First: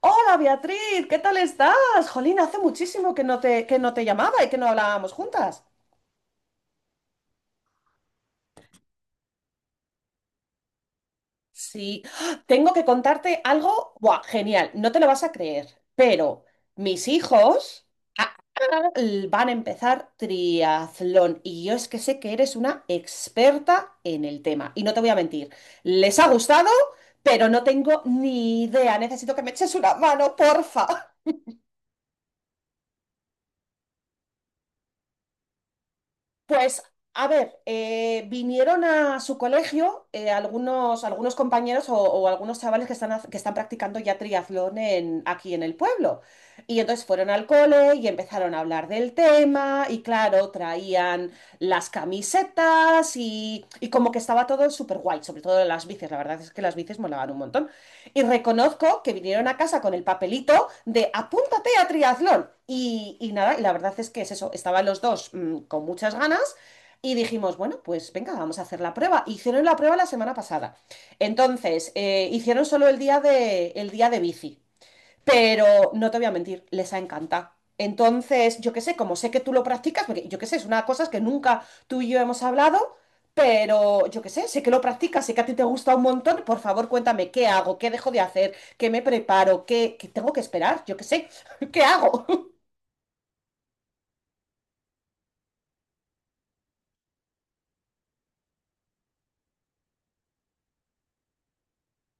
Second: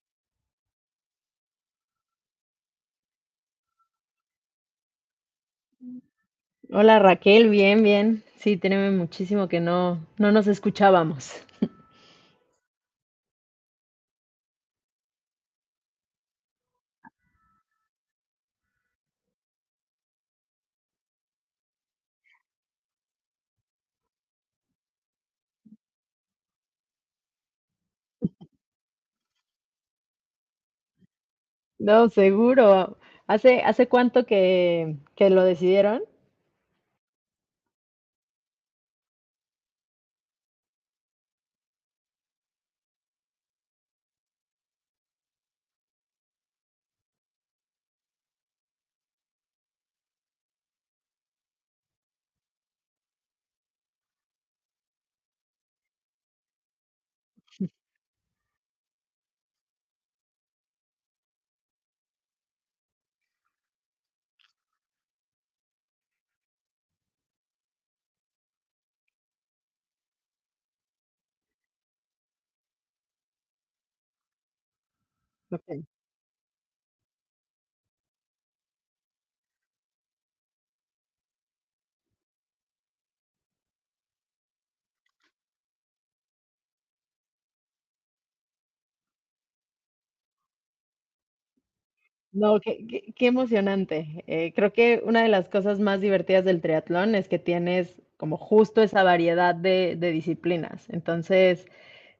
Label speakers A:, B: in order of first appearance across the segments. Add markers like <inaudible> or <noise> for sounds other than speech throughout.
A: Hola Beatriz, ¿qué tal estás? Jolín, hace muchísimo que no te llamaba y que no hablábamos juntas.
B: Hola Raquel, bien, bien. Sí, tenemos muchísimo que no nos escuchábamos.
A: Sí, ¡ah! Tengo que contarte algo, ¡buah, genial! No te lo vas a creer, pero mis hijos ah, van a empezar triatlón y yo es que sé que eres una experta en el tema y no te voy a mentir, les ha gustado, pero no tengo ni idea, necesito que me eches una mano, porfa.
B: No, seguro. ¿Hace cuánto que lo decidieron?
A: Pues, a ver, vinieron a su colegio, algunos compañeros o algunos chavales que están practicando ya triatlón aquí en el pueblo. Y entonces fueron al cole y empezaron a hablar del tema y claro, traían las camisetas y como que estaba todo súper guay, sobre todo las bicis, la verdad es que las bicis molaban un montón. Y reconozco que vinieron a casa con el papelito de apúntate a triatlón. Y nada, y la verdad es que es eso, estaban los dos con muchas ganas y dijimos, bueno, pues venga, vamos a hacer la prueba. Hicieron la prueba la semana pasada. Entonces, hicieron solo el día de, bici,
B: Ok.
A: pero no te voy a mentir, les ha encantado. Entonces, yo qué sé, como sé que tú lo practicas, porque yo qué sé, es una cosa que nunca tú y yo hemos hablado, pero yo qué sé, sé que lo practicas, sé que a ti te gusta un montón, por favor cuéntame qué hago, qué dejo de hacer, qué me preparo, qué tengo que esperar, yo qué sé, <laughs> qué hago.
B: No, qué emocionante. Creo que una de las cosas más divertidas del triatlón es que tienes como justo esa variedad de, disciplinas. Entonces,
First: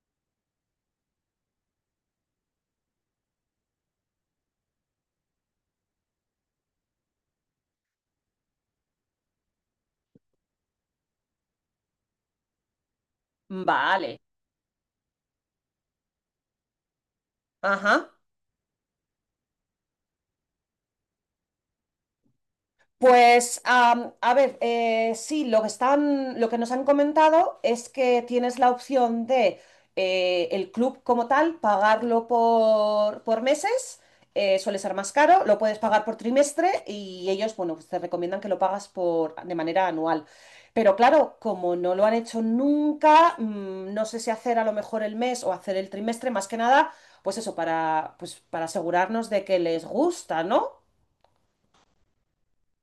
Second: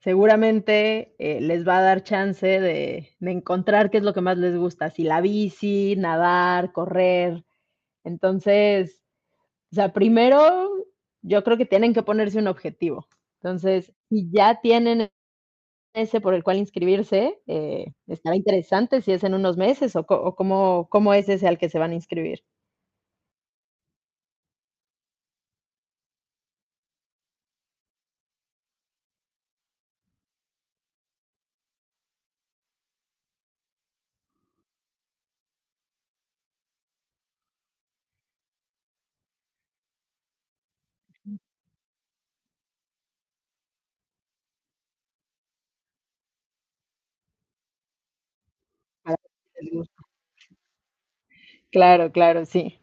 B: seguramente les va a dar chance de encontrar qué es lo que más les gusta, si la bici, nadar, correr. Entonces, o sea, primero yo creo que tienen que ponerse un objetivo.
A: <laughs>
B: Entonces,
A: Vale,
B: si ya tienen ese por el cual inscribirse,
A: ajá.
B: estará interesante si es en unos meses o, o cómo es ese al que se van a inscribir.
A: Pues, a ver, sí, lo que nos han comentado es que tienes la opción de, el club como tal, pagarlo por meses, suele ser más caro, lo puedes pagar por trimestre y ellos, bueno, pues te recomiendan que lo pagas por, de manera anual. Pero claro, como no lo han hecho nunca, no sé si hacer a lo mejor el mes o hacer el trimestre, más que nada, pues eso, pues, para
B: Para
A: asegurarnos
B: ver
A: de que
B: si les
A: les
B: gusta.
A: gusta, ¿no?
B: Claro, claro, sí.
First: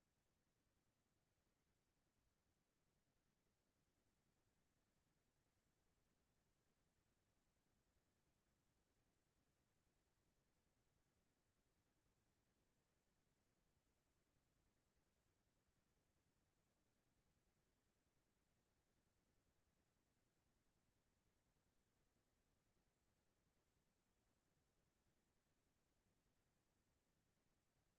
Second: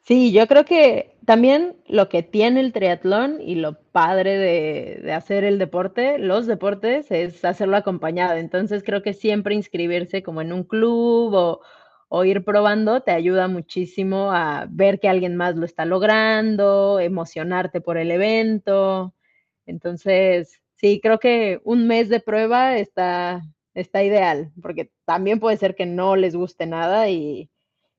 B: Sí, yo creo que también lo que tiene el triatlón y lo padre de, hacer el deporte, los deportes, es hacerlo acompañado. Entonces creo que siempre inscribirse como en un club o ir probando te ayuda muchísimo a ver que alguien más lo está logrando, emocionarte por el evento. Entonces, sí, creo que un mes de prueba está ideal, porque también puede ser que no les guste nada y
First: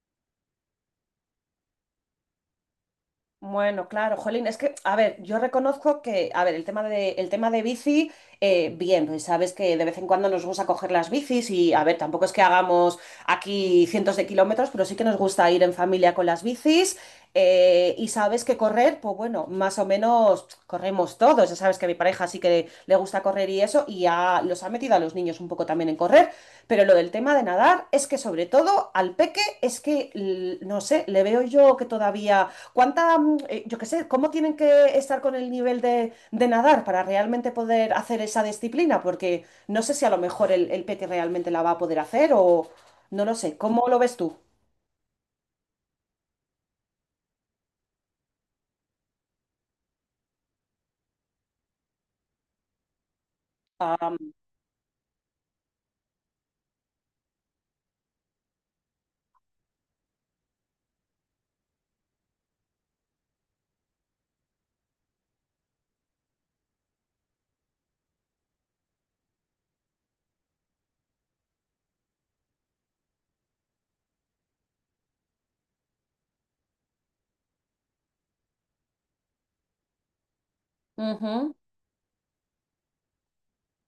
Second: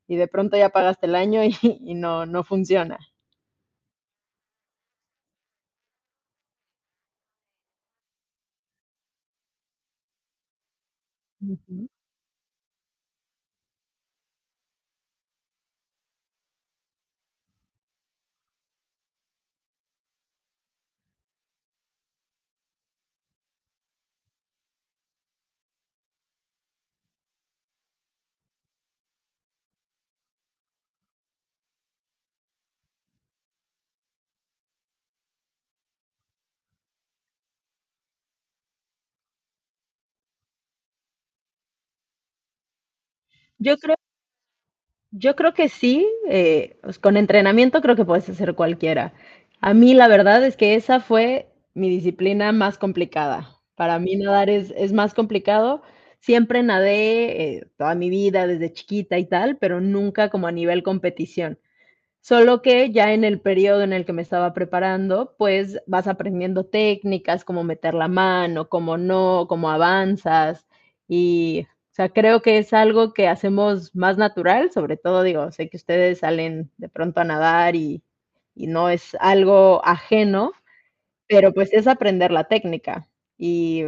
B: y de pronto ya pagaste el año y, <laughs> y no funciona.
A: Bueno, claro, Jolín, es que, a ver, yo reconozco que, a ver, el tema de bici, bien, pues sabes que de vez en cuando nos gusta coger las bicis y, a ver, tampoco es que hagamos aquí cientos de kilómetros, pero sí que nos gusta ir en familia con las bicis, y sabes que correr, pues bueno, más o menos corremos todos, ya sabes que a mi pareja sí que le gusta correr y eso y ya los ha metido a los niños un poco también en correr, pero lo del tema de nadar es que sobre todo al peque es que, no sé, le veo yo que todavía. ¿Yo qué sé, cómo tienen que estar con el nivel de, nadar para realmente poder hacer esa disciplina? Porque no sé si a lo mejor el Peti realmente la va a poder hacer o no lo sé.
B: Yo
A: ¿Cómo
B: creo,
A: lo ves tú?
B: yo creo que sí, pues con entrenamiento creo que puedes hacer cualquiera. A mí la verdad es que esa fue mi disciplina más complicada. Para mí
A: Am,
B: nadar es más complicado. Siempre nadé toda mi vida, desde chiquita y tal, pero nunca como a nivel competición. Solo que ya en el periodo en el que me estaba preparando, pues vas aprendiendo técnicas, cómo meter la mano, cómo no, cómo avanzas. Y, o sea, creo que es algo que hacemos más natural, sobre todo, digo, sé que ustedes salen de pronto a nadar y no es algo ajeno, pero
A: Ujú.
B: pues es aprender la técnica. Y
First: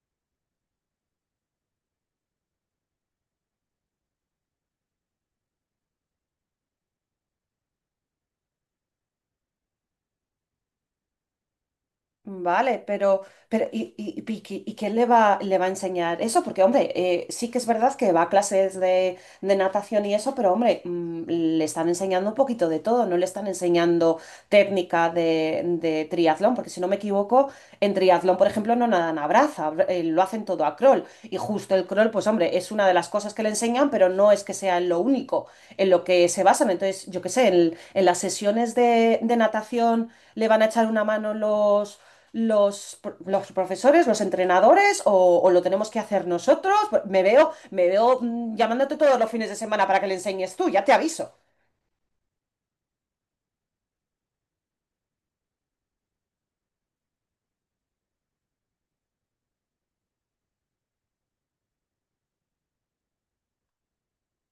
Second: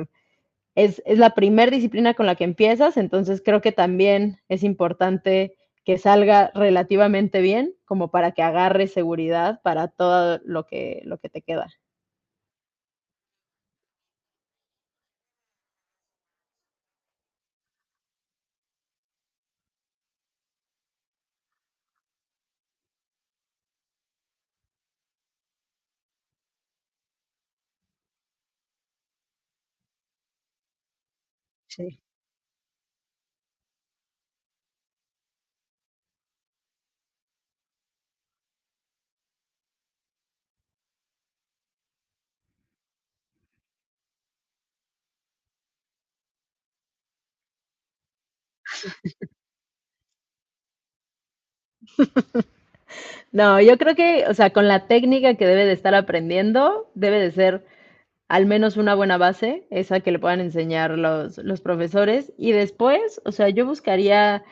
B: es, la primera disciplina con la que empiezas, entonces creo que también es importante que salga relativamente bien, como para que agarre seguridad para todo lo que te queda.
A: Vale, pero ¿y qué le va a enseñar eso? Porque, hombre, sí que es verdad que va a clases de, natación y eso, pero, hombre, le están enseñando un poquito de todo, no le están enseñando técnica de triatlón, porque si no me equivoco, en triatlón, por ejemplo, no nadan a braza, lo hacen todo a crawl. Y justo el
B: Sí.
A: crawl, pues, hombre, es una de las cosas que le enseñan, pero no es que sea lo único en lo que se basan. Entonces, yo qué sé, en las sesiones de natación le van a echar una mano los profesores, los entrenadores o lo tenemos que hacer nosotros? Pues, me veo, llamándote todos los fines de semana para que le enseñes tú, ya te aviso.
B: No, yo creo que, o sea, con la técnica que debe de estar aprendiendo, debe de ser al menos una buena base, esa que le puedan enseñar los, profesores. Y después, o sea, yo buscaría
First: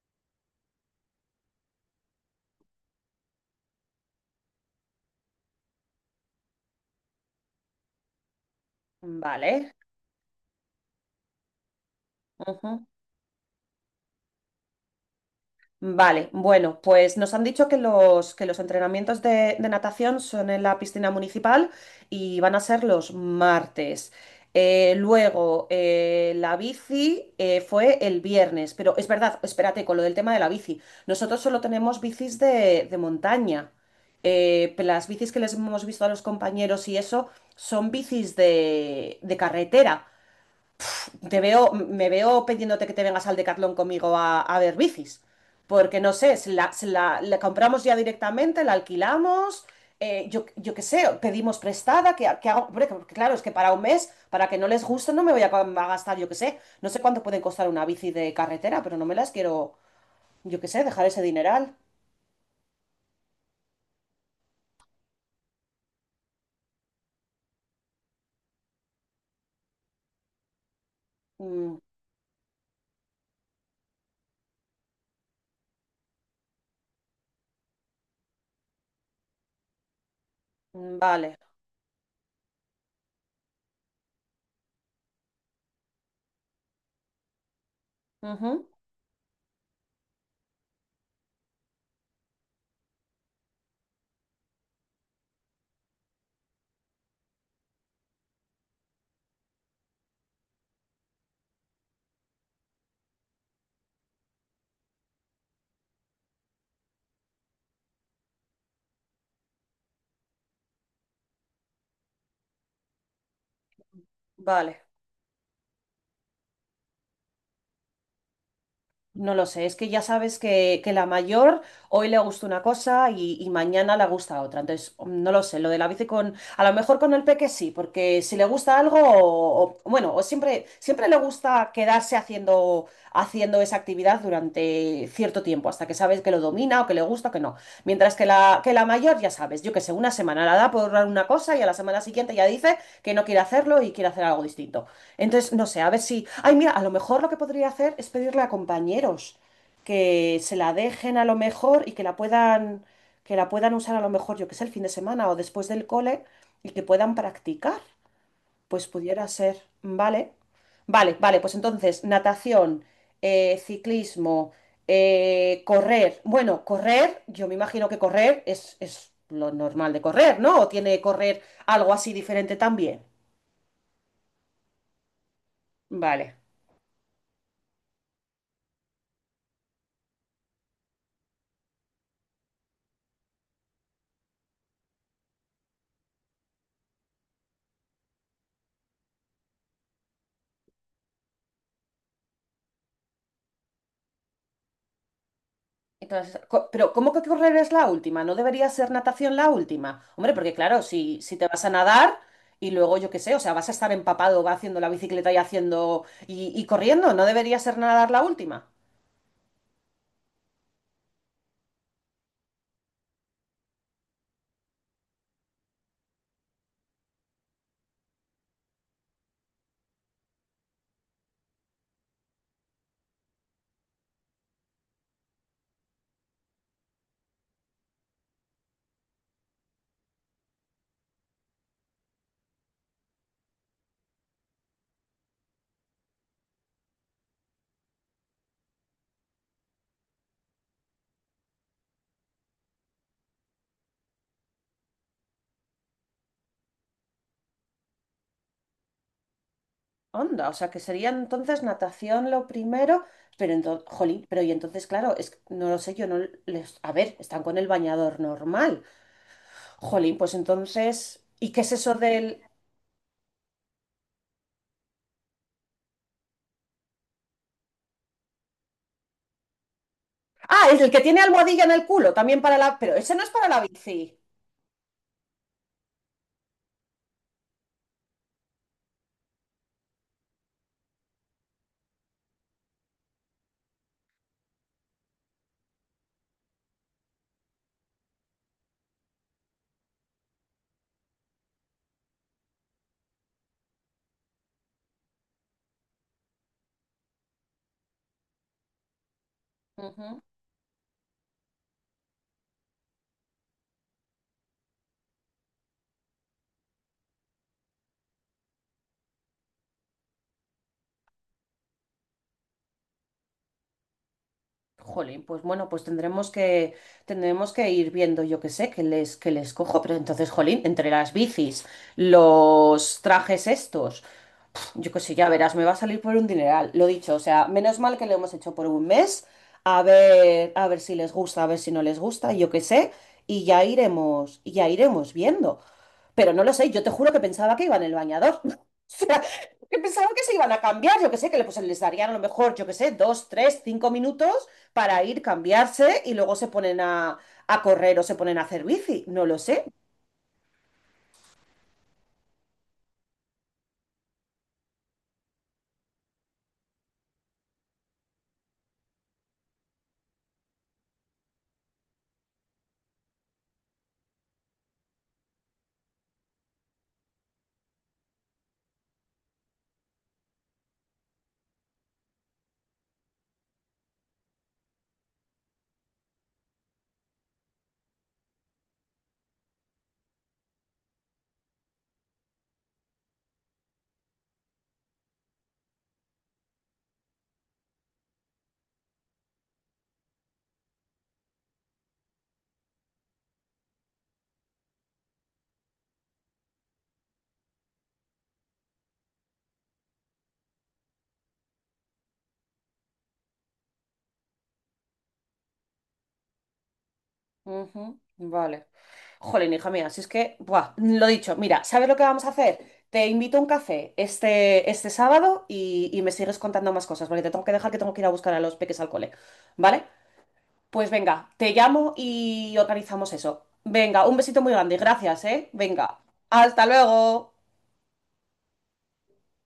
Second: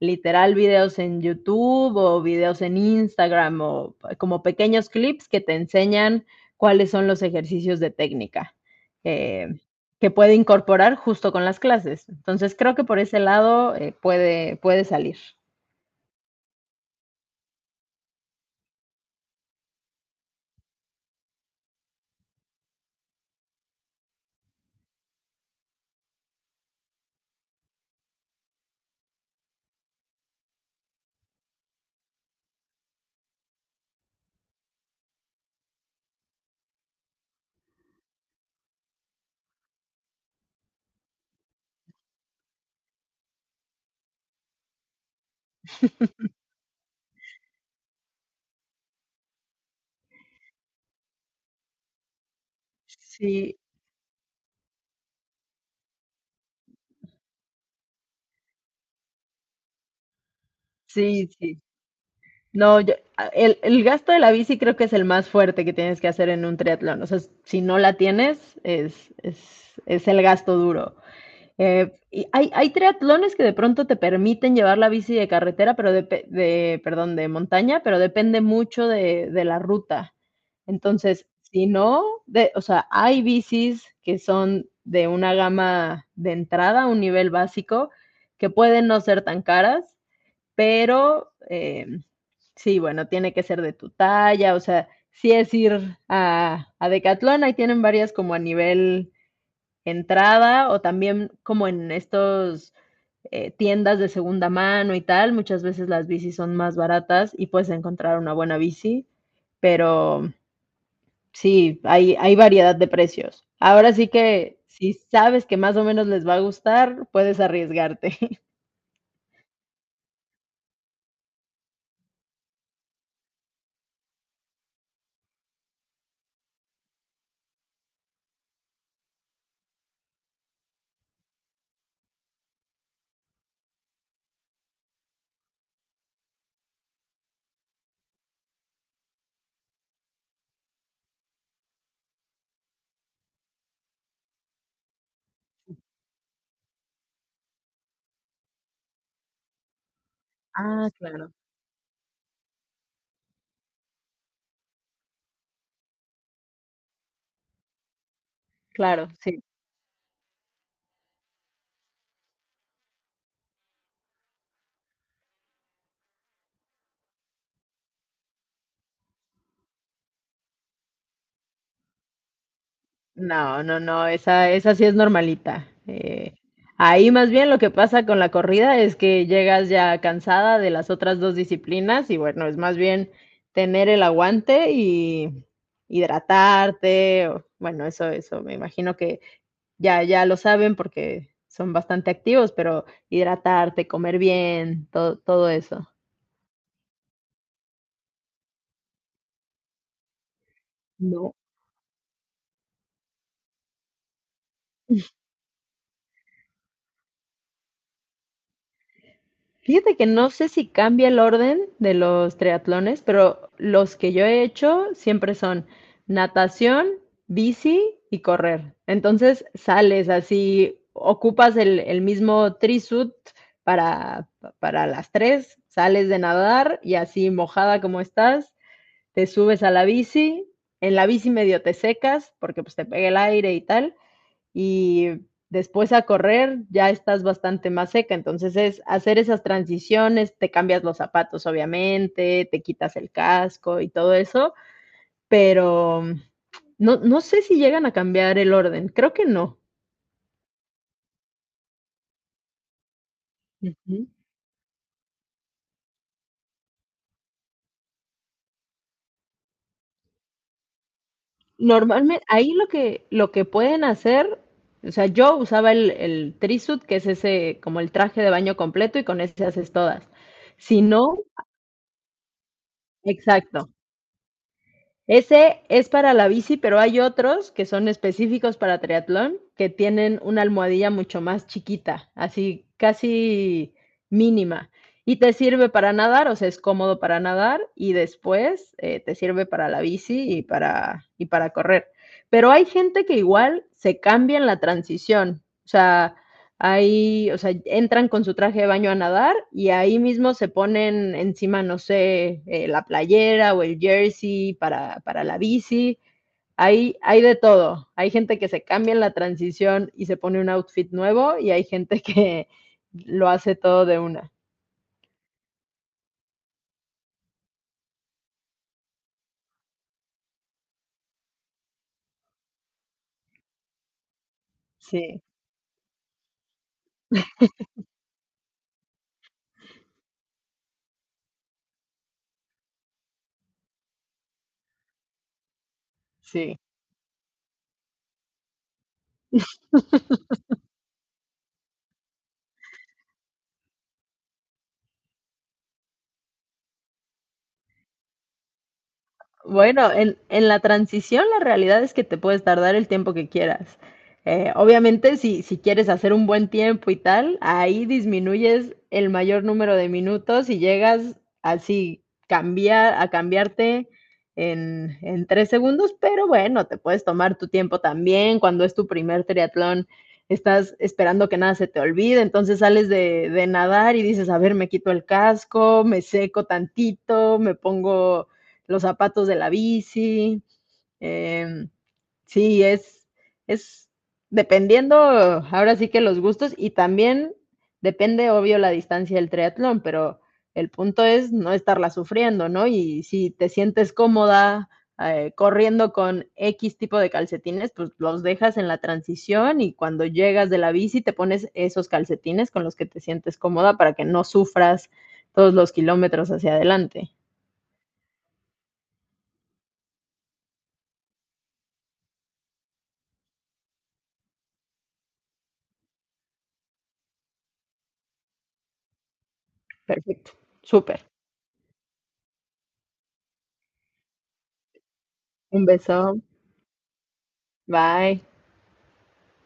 B: literal videos en YouTube o videos en Instagram o como pequeños clips que te enseñan cuáles son los ejercicios de técnica, eh,
A: Vale.
B: que puede incorporar justo con las clases. Entonces creo que por ese lado puede salir.
A: Vale, bueno, pues nos han dicho que los, entrenamientos de natación son en la piscina municipal y van a ser los martes. Luego, la bici, fue el viernes, pero es verdad, espérate, con lo del tema de la bici. Nosotros solo tenemos bicis de, montaña. Las bicis que les hemos visto a los compañeros y eso son bicis de carretera. Me veo pidiéndote que te vengas al Decathlon conmigo a ver bicis. Porque no sé, si la compramos ya directamente, la alquilamos, yo qué sé, pedimos prestada, que hago, hombre, porque claro, es que
B: Sí,
A: para un mes, para que no les guste, no me voy a gastar, yo qué sé, no sé cuánto pueden costar una bici de carretera, pero no me las quiero, yo qué sé, dejar ese
B: sí, sí.
A: dineral.
B: No, el, gasto de la bici creo que es el más fuerte que tienes que hacer en un triatlón. O sea, si no la tienes, es, el gasto duro.
A: Mm,
B: Y hay triatlones que de pronto te permiten llevar la bici de carretera, pero de, perdón, de montaña, pero depende mucho de la ruta.
A: mm,
B: Entonces,
A: vale,
B: si no, de, o sea, hay bicis que son de una gama de entrada, un nivel básico, que
A: ujú,
B: pueden no ser tan caras, pero sí, bueno, tiene que ser de tu talla, o sea, si es ir a Decathlon, ahí tienen varias como a nivel entrada o también como en estos, tiendas de segunda mano y tal, muchas veces las bicis son más baratas y puedes encontrar una buena bici, pero sí, hay variedad de precios. Ahora sí que
A: vale.
B: si sabes que más o menos les va a gustar, puedes arriesgarte. <laughs>
A: No lo sé, es que ya sabes que la mayor hoy le gusta una cosa y mañana le gusta otra. Entonces, no lo sé, lo de la bici con, a lo mejor con el peque sí, porque si le gusta algo, bueno, o siempre, siempre le gusta quedarse haciendo, haciendo esa actividad durante cierto tiempo, hasta que sabes que lo domina o que le gusta o que no. Mientras que la mayor, ya sabes, yo que sé, una semana la da por una cosa y a la semana siguiente ya dice que no quiere hacerlo y quiere hacer algo distinto. Entonces, no sé, a ver si. Ay, mira, a lo mejor lo que podría hacer es pedirle a compañeros que se la
B: Ah,
A: dejen a
B: claro,
A: lo mejor y que la puedan usar a lo mejor, yo que sé, el fin de semana o después del cole y que puedan practicar. Pues
B: claro,
A: pudiera
B: sí.
A: ser, ¿vale? Vale, vale, pues entonces, natación, ciclismo, correr. Bueno, correr, yo me imagino que correr es lo normal de correr, ¿no? ¿O tiene correr algo así diferente también?
B: No, no, no, esa sí es normalita.
A: Vale.
B: Ahí más bien lo que pasa con la corrida es que llegas ya cansada de las otras dos disciplinas y bueno, es más bien tener el aguante y hidratarte. Bueno, eso me imagino que ya lo saben porque son bastante activos, pero hidratarte, comer bien, todo eso.
A: Entonces, pero ¿cómo que correr es la última? ¿No debería ser natación la última? Hombre, porque claro, si,
B: No.
A: si te vas a nadar y luego yo qué sé, o sea, vas a estar empapado, va haciendo la bicicleta y haciendo y corriendo, ¿no debería ser nadar la última?
B: Fíjate que no sé si cambia el orden de los triatlones, pero los que yo he hecho siempre son natación, bici y correr. Entonces sales así, ocupas el, mismo trisuit para, para las tres, sales de nadar y así mojada como estás, te subes a la bici, en la bici medio te secas porque pues te pega el aire y tal, y después a correr ya estás bastante más seca. Entonces es hacer esas transiciones, te cambias los zapatos obviamente, te quitas el casco y todo eso, pero no, sé si llegan a cambiar el orden, creo que no.
A: Onda, o sea, que sería entonces natación lo primero, pero entonces,
B: Ujú.
A: jolín, pero y entonces, claro, es que no lo sé, yo no les, a ver, están con el bañador normal. Jolín, pues entonces, ¿y qué es eso
B: Normalmente
A: del...?
B: ahí lo que, pueden hacer, o sea, yo usaba el trisuit, que es ese como el traje de baño completo y con ese haces todas.
A: Ah, es
B: Si
A: el que
B: no,
A: tiene almohadilla en el culo, también para la... Pero ese no es para la
B: exacto.
A: bici.
B: Ese es para la bici, pero hay otros que son específicos para triatlón, que tienen una almohadilla mucho más chiquita, así casi mínima. Y te sirve para nadar, o sea, es cómodo para nadar y después te sirve para la bici y y para correr. Pero hay gente que igual se cambia en la transición. O sea, ahí, o sea, entran con su traje de baño a nadar y ahí
A: Ujú.
B: mismo se ponen encima, no sé, la playera o el jersey para, la bici. Hay de todo. Hay gente que se cambia en la transición y se pone un outfit nuevo y hay gente que lo hace todo de una.
A: Jolín, pues bueno, pues tendremos tendremos que ir viendo, yo qué sé, que les cojo. Pero entonces, jolín, entre las bicis, los trajes estos, yo qué sé,
B: Sí,
A: ya verás, me va a salir por un dineral. Lo dicho, o sea, menos mal que lo hemos hecho por un mes, a ver si les gusta, a ver si no les gusta, yo qué sé, y ya iremos viendo. Pero no lo
B: sí.
A: sé, yo te juro que pensaba que iba en el bañador. <laughs> O sea, que pensaba que se iban a cambiar, yo que sé, pues, les darían a lo mejor, yo que sé, 2, 3, 5 minutos para ir, cambiarse y luego se ponen a, correr o se ponen a hacer bici, no lo sé.
B: Bueno, en, la transición la realidad es que te puedes tardar el tiempo que quieras. Obviamente, si quieres hacer un buen tiempo y tal, ahí disminuyes el mayor número de minutos y llegas así cambiar, a cambiarte en 3 segundos, pero bueno, te puedes tomar tu tiempo también. Cuando es tu primer triatlón, estás esperando que nada se te olvide, entonces sales de, nadar y dices, a ver, me quito el casco, me seco tantito, me pongo los zapatos de la bici. Eh, sí, es dependiendo, ahora sí que los gustos y también depende, obvio, la distancia del triatlón, pero el punto es no estarla sufriendo, ¿no? Y si te sientes cómoda, corriendo con X tipo de calcetines, pues los dejas en la transición y cuando llegas de la bici te pones esos calcetines con los que te sientes cómoda para que no sufras todos los kilómetros hacia adelante.
A: Ujú, vale. Jolín, hija mía, si es que, buah, lo dicho, mira, ¿sabes lo que vamos a hacer? Te invito a un café este sábado y me sigues contando más cosas, porque te tengo que dejar que tengo que ir a buscar a los peques al cole, ¿vale?
B: Perfecto,
A: Pues
B: súper.
A: venga, te llamo y organizamos eso. Venga, un besito muy grande. Gracias, ¿eh?
B: Un
A: Venga,
B: beso.
A: hasta luego.
B: Bye.